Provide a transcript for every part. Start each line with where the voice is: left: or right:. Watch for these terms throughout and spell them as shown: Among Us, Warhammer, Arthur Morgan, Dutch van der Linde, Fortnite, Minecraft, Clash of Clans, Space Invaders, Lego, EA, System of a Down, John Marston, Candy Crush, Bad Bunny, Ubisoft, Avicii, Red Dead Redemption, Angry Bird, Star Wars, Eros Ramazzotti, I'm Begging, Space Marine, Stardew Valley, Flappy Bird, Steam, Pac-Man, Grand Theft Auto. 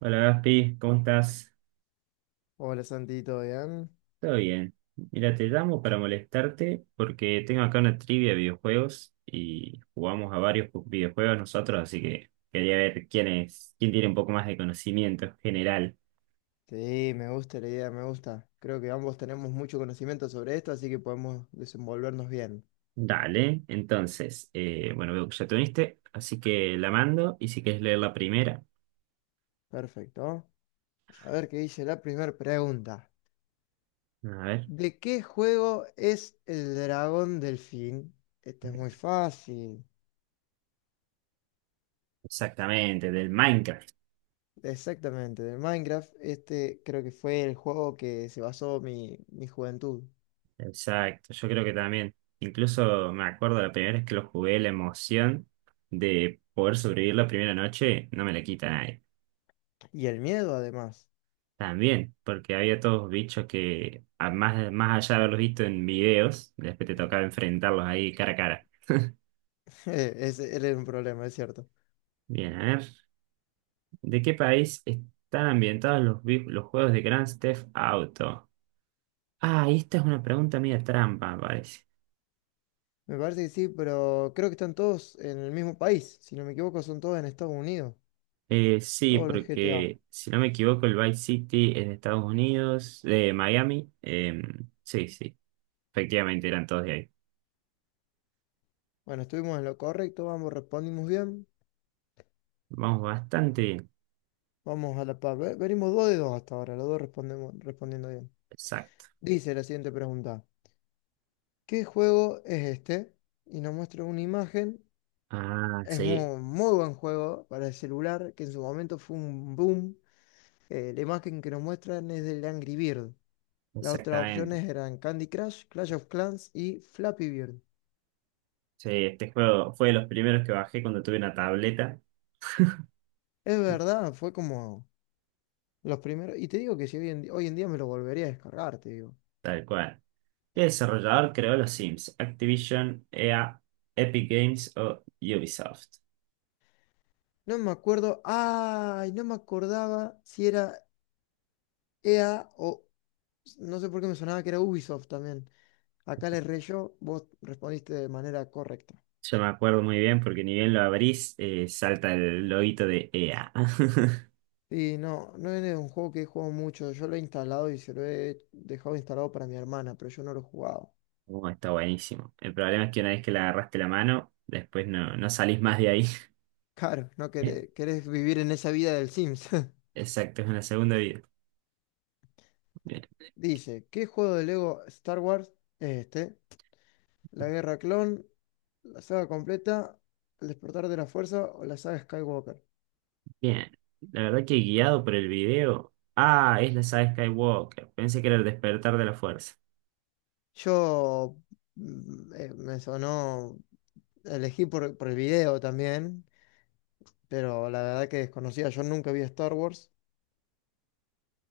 right: Hola Gaspi, ¿cómo estás?
left: Hola Santi, ¿todo bien?
right: Todo bien. Mira, te llamo para molestarte porque tengo acá una trivia de videojuegos y jugamos a varios videojuegos nosotros, así que quería ver quién es, quién tiene un poco más de conocimiento general.
left: Sí, me gusta la idea, me gusta. Creo que ambos tenemos mucho conocimiento sobre esto, así que podemos desenvolvernos bien.
right: Dale, entonces, bueno, veo que ya te uniste, así que la mando y si quieres leer la primera,
left: Perfecto. A ver qué dice la primera pregunta.
right: a ver,
left: ¿De qué juego es el dragón delfín? Este es muy fácil.
right: exactamente, del Minecraft.
left: Exactamente, de Minecraft. Este creo que fue el juego que se basó mi juventud.
right: Exacto, yo creo que también, incluso me acuerdo la primera vez que lo jugué, la emoción de poder sobrevivir la primera noche no me la quita nadie.
left: Y el miedo, además.
right: También, porque había todos bichos que, a más, más allá de haberlos visto en videos, después te tocaba enfrentarlos ahí cara a cara.
left: Ese era un problema, es cierto.
right: Bien, a ver, ¿de qué país están ambientados los juegos de Grand Theft Auto? Ah, y esta es una pregunta media trampa, me parece.
left: Me parece que sí, pero creo que están todos en el mismo país. Si no me equivoco, son todos en Estados Unidos.
right: Sí,
left: Todos los GTA.
right: porque si no me equivoco, el Vice City es de Estados Unidos, de Miami. Sí, sí, efectivamente eran todos de ahí.
left: Bueno, estuvimos en lo correcto, vamos respondimos bien.
right: Vamos bastante bien.
left: Vamos a la par. Venimos dos de dos hasta ahora, los dos respondiendo bien.
right: Exacto.
left: Dice la siguiente pregunta. ¿Qué juego es este? Y nos muestra una imagen.
right: Ah,
left: Es
right: sí,
left: muy, muy buen juego para el celular, que en su momento fue un boom. La imagen que nos muestran es del Angry Bird. Las otras
right: exactamente.
left: opciones eran Candy Crush, Clash of Clans y Flappy Bird.
right: Sí, este juego fue de los primeros que bajé cuando tuve una tableta,
left: Es verdad, fue como los primeros. Y te digo que si hoy en día me lo volvería a descargar, te digo.
right: tal cual. ¿Qué desarrollador creó los Sims? Activision, EA, Epic Games o Ubisoft.
left: No me acuerdo. ¡Ay! No me acordaba si era EA o. No sé por qué me sonaba que era Ubisoft también. Acá le erré yo, vos respondiste de manera correcta.
right: Yo me acuerdo muy bien porque ni bien lo abrís, salta el loguito de EA.
left: Y no, no es un juego que he jugado mucho. Yo lo he instalado y se lo he dejado instalado para mi hermana, pero yo no lo he jugado.
right: Oh, está buenísimo. El problema es que una vez que le agarraste la mano, después no, no salís más de ahí.
left: Claro, no
right: Eh,
left: querés, querés vivir en esa vida del Sims.
right: Exacto, es una segunda vida. Bien.
left: Dice, ¿qué juego de Lego Star Wars es este? La Guerra Clon. La saga completa, el despertar de la fuerza o la saga Skywalker.
right: Bien. La verdad que guiado por el video. Ah, es la saga Skywalker. Pensé que era el despertar de la fuerza.
left: Yo me sonó, elegí por el video también, pero la verdad que desconocía, yo nunca vi Star Wars,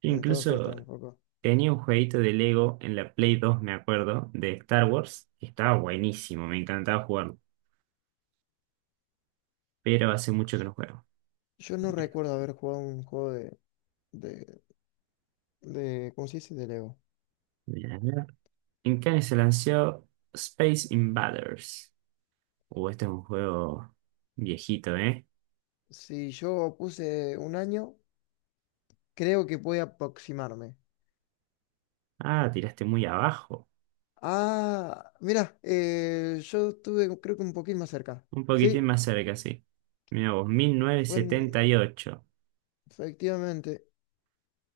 right: Yo
left: entonces
right: incluso
left: tampoco.
right: tenía un jueguito de Lego en la Play 2 me acuerdo, de Star Wars. Que Estaba buenísimo, me encantaba jugarlo. Pero hace mucho que no juego.
left: Yo no recuerdo haber jugado un juego de, de ¿cómo se dice? De Lego.
right: Bien, a ver. En Cannes se lanzó Space Invaders. Este es un juego viejito, ¿eh?
left: Si yo puse un año, creo que puede aproximarme.
right: Ah, tiraste muy abajo.
left: Ah, mira, yo estuve creo que un poquito más cerca.
right: Un
left: Sí,
right: poquitín más cerca, sí. Mira vos, mil novecientos
left: fue en-
right: setenta y ocho.
left: Efectivamente,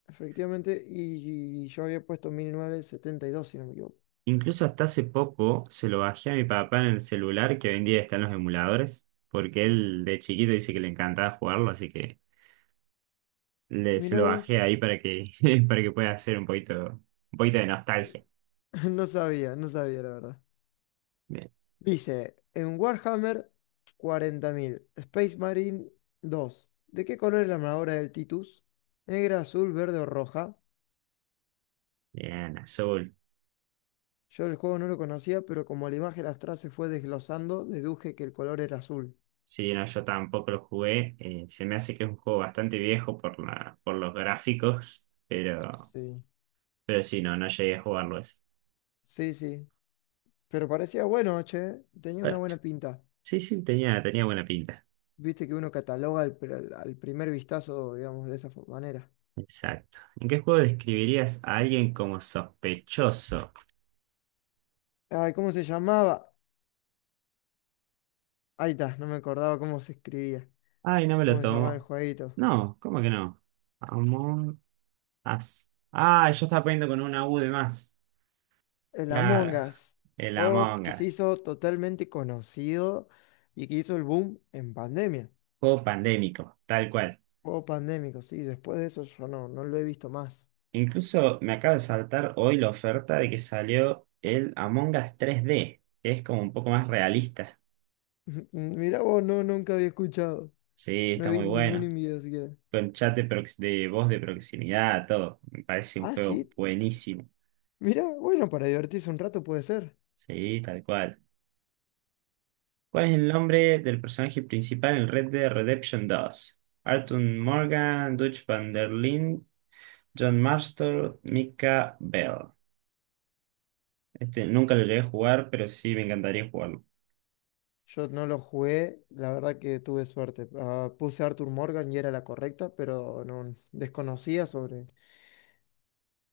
left: Efectivamente, y, yo había puesto 1972 si no me equivoco.
right: Incluso hasta hace poco se lo bajé a mi papá en el celular que hoy en día está en los emuladores, porque él de chiquito dice que le encantaba jugarlo, así que se
left: Mirá
right: lo
left: vos,
right: bajé ahí para que, para que pueda hacer un poquito de nostalgia.
left: no sabía, no sabía la verdad.
right: Bien.
left: Dice, en Warhammer 40,000 Space Marine 2, ¿de qué color es la armadura del Titus? ¿Negra, azul, verde o roja?
right: Bien, azul.
left: Yo el juego no lo conocía, pero como la imagen astral se fue desglosando, deduje que el color era azul.
right: Sí, no, yo tampoco lo jugué. Se me hace que es un juego bastante viejo por los gráficos,
left: Sí,
right: pero sí, no, no llegué a jugarlo ese.
left: sí, sí. Pero parecía bueno, che, tenía una
right: Bueno,
left: buena pinta.
right: sí, sí, tenía, tenía buena pinta.
left: Viste que uno cataloga al, pr- al al primer vistazo, digamos, de esa manera.
right: Exacto. ¿En qué juego describirías a alguien como sospechoso?
left: Ay, ¿cómo se llamaba? Ahí está, no me acordaba cómo se escribía.
right: Ay, no me lo
left: ¿Cómo se llamaba el
right: tomo.
left: jueguito?
right: No, ¿cómo que no? Among Us. Ah, yo estaba poniendo con una U de más.
left: El Among
right: Claro.
left: Us.
right: El
left: Juego
right: Among
left: que se
right: Us.
left: hizo totalmente conocido y que hizo el boom en pandemia.
right: Juego pandémico, tal cual.
left: Juego pandémico, sí. Después de eso yo no lo he visto más.
right: Incluso me acaba de saltar hoy la oferta de que salió el Among Us 3D, que es como un poco más realista.
left: Mirá vos, no, nunca había escuchado.
right: Sí,
left: No he
right: está muy
left: visto ningún
right: bueno.
left: video siquiera.
right: con chat de, prox- de voz de proximidad, todo. Me parece un
left: Ah,
right: juego
left: sí.
right: buenísimo.
left: Mirá, bueno, para divertirse un rato puede ser.
right: Sí, tal cual. ¿Cuál es el nombre del personaje principal en Red Dead Redemption dos? Arthur Morgan, Dutch van der Linde, John Marston, Mika Bell. Este nunca lo llegué a jugar, pero sí me encantaría jugarlo.
left: Yo no lo jugué, la verdad que tuve suerte. Ah, puse Arthur Morgan y era la correcta, pero no desconocía sobre,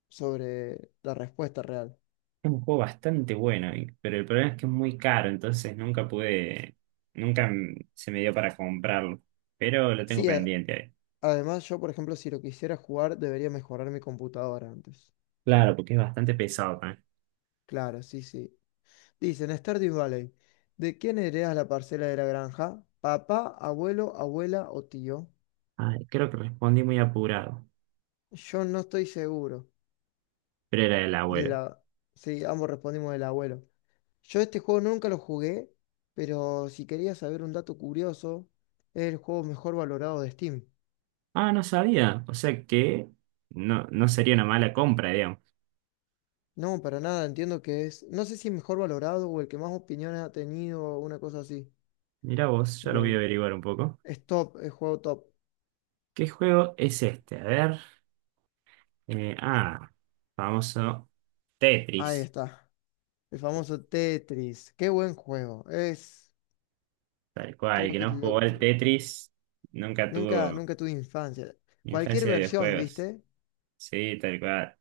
left: sobre la respuesta real.
right: Es un juego bastante bueno, pero el problema es que es muy caro, entonces nunca pude, nunca m- se me dio para comprarlo. Pero lo tengo
left: Sí,
right: pendiente ahí.
left: además yo, por ejemplo, si lo quisiera jugar, debería mejorar mi computadora antes.
right: Claro, porque es bastante pesado.
left: Claro, sí, sí. Dicen, Stardew Valley, ¿de quién heredas la parcela de la granja? ¿Papá, abuelo, abuela o tío?
right: Ay, creo que respondí muy apurado,
left: Yo no estoy seguro.
right: pero era el
left: De
right: abuelo.
left: la... Sí, ambos respondimos del abuelo. Yo este juego nunca lo jugué, pero si querías saber un dato curioso, es el juego mejor valorado de Steam.
right: Ah, no sabía. O sea que no, no sería una mala compra, digamos.
left: No, para nada, entiendo que es, no sé si mejor valorado o el que más opiniones ha tenido o una cosa así,
right: Mirá vos, ya lo voy a
left: pero
right: averiguar un poco.
left: es top, es juego top.
right: ¿Qué juego es este? A ver. eh, ah, Famoso
left: Ahí
right: Tetris.
left: está, el famoso Tetris. Qué buen juego. Es,
right: Tal cual, el
left: creo
right: que
left: que
right: no jugó
left: lo-
right: al Tetris nunca
left: nunca,
right: tuvo
left: nunca tuve infancia. Cualquier
right: infancia de
left: versión,
right: videojuegos.
left: ¿viste?
right: Sí,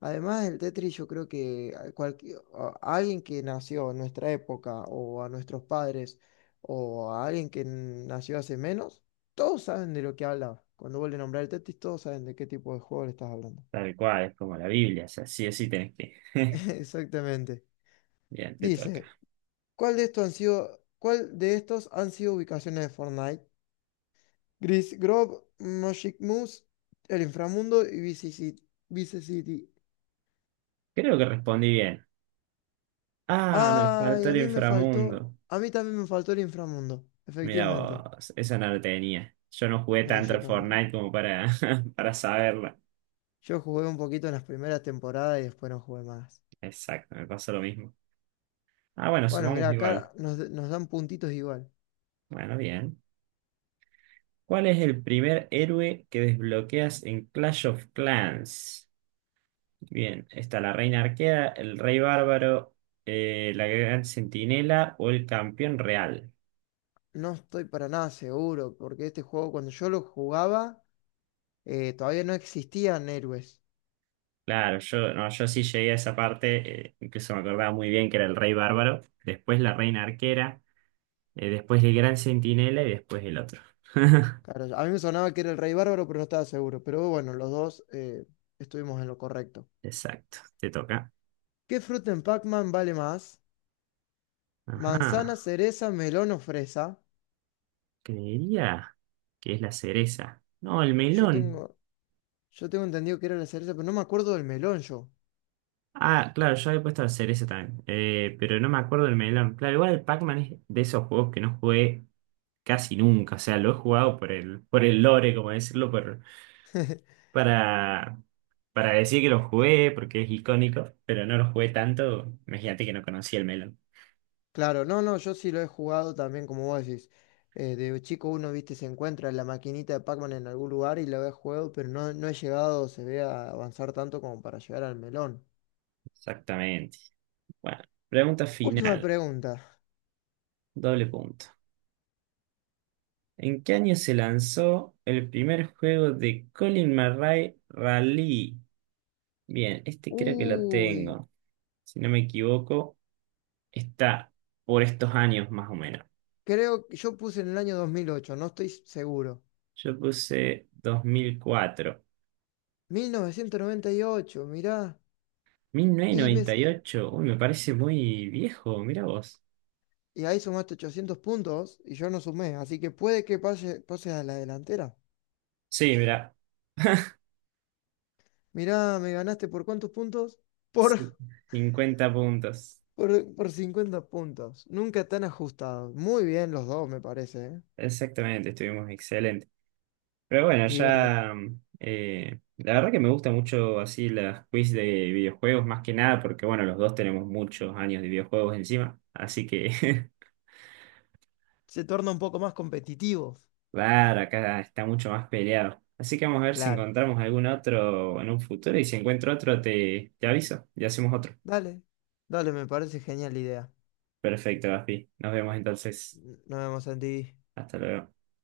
left: Además del Tetris, yo creo que a alguien que nació en nuestra época, o a nuestros padres, o a alguien que nació hace menos, todos saben de lo que habla. Cuando vuelve a nombrar el Tetris, todos saben de qué tipo de juego le estás hablando.
right: tal cual, es como la Biblia, o sea, sí o sí tenés que.
left: Exactamente.
right: Bien, te
left: Dice,
right: toca.
left: cuál de estos han sido ubicaciones de Fortnite? Gris Grove, Magic Moose, el Inframundo y Vice City.
right: Creo que respondí bien. Ah, me
left: Ay,
right: faltó el inframundo.
left: a mí también me faltó el inframundo,
right: Mira
left: efectivamente.
right: vos, esa no la tenía. Yo no jugué
left: No,
right: tanto
left: yo
right: al
left: tampoco.
right: Fortnite como para, para saberla.
left: Yo jugué un poquito en las primeras temporadas y después no jugué más.
right: Exacto, me pasó lo mismo. Ah, bueno,
left: Bueno, mirá,
right: sumamos igual.
left: acá nos dan puntitos igual.
right: Bueno, bien. ¿Cuál es el primer héroe que desbloqueas en Clash of Clans? Bien, está la Reina Arquera, el Rey Bárbaro, la Gran Centinela o el Campeón Real.
left: No estoy para nada seguro, porque este juego cuando yo lo jugaba, todavía no existían héroes.
right: Claro, yo, no, yo sí llegué a esa parte, incluso me acordaba muy bien que era el Rey Bárbaro. Después la Reina Arquera. Después el Gran Centinela y después el otro.
left: Claro, a mí me sonaba que era el Rey Bárbaro, pero no estaba seguro. Pero bueno, los dos estuvimos en lo correcto.
right: Exacto, te toca.
left: ¿Qué fruta en Pac-Man vale más? ¿Manzana,
right: Ajá,
left: cereza, melón o fresa?
right: creería que es la cereza. No, el
left: Yo
right: melón.
left: tengo. Yo tengo entendido que era la cereza, pero no me acuerdo del melón yo.
right: Ah, claro, yo había puesto la cereza también, pero no me acuerdo del melón. Claro, igual el Pac-Man es de esos juegos que no jugué casi nunca. O sea, lo he jugado por el lore, como decirlo, para, para decir que lo jugué, porque es icónico, pero no lo jugué tanto. Imagínate que no conocía el melón.
left: Claro, no, no, yo sí lo he jugado también, como vos decís. De chico uno, viste, se encuentra la maquinita de Pac-Man en algún lugar y la he jugado, pero no he llegado, se ve, a avanzar tanto como para llegar al melón.
right: Exactamente. Bueno, pregunta
left: Última
right: final.
left: pregunta.
right: Doble punto. ¿En qué año se lanzó el primer juego de Colin Murray Rally? Bien, este creo que lo
left: Uy,
right: tengo. Si no me equivoco, está por estos años más o menos.
left: creo que yo puse en el año 2008, no estoy seguro.
right: Yo puse 2004.
left: 1998, mirá. Y, me, s-
right: 1998. Uy, me parece muy viejo. Mira vos.
left: y ahí sumaste 800 puntos y yo no sumé, así que puede que pase a la delantera.
right: Sí, mira.
left: Mirá, ¿me ganaste por cuántos puntos? Por,
right: Sí. 50 puntos.
left: por 50 puntos. Nunca tan ajustado. Muy bien los dos, me parece, ¿eh?
right: Exactamente, estuvimos excelentes. Pero bueno,
left: Y bueno,
right: ya. La verdad que me gusta mucho así las quiz de videojuegos, más que nada, porque bueno, los dos tenemos muchos años de videojuegos encima. Así que,
left: se torna un poco más competitivo.
right: claro, acá está mucho más peleado. Así que vamos a ver si
left: Claro.
right: encontramos algún otro en un futuro y si encuentro otro, te aviso y hacemos otro.
left: Dale, dale, me parece genial la idea.
right: Perfecto, Gaspi. Nos vemos entonces.
left: Nos vemos en TV.
right: Hasta luego.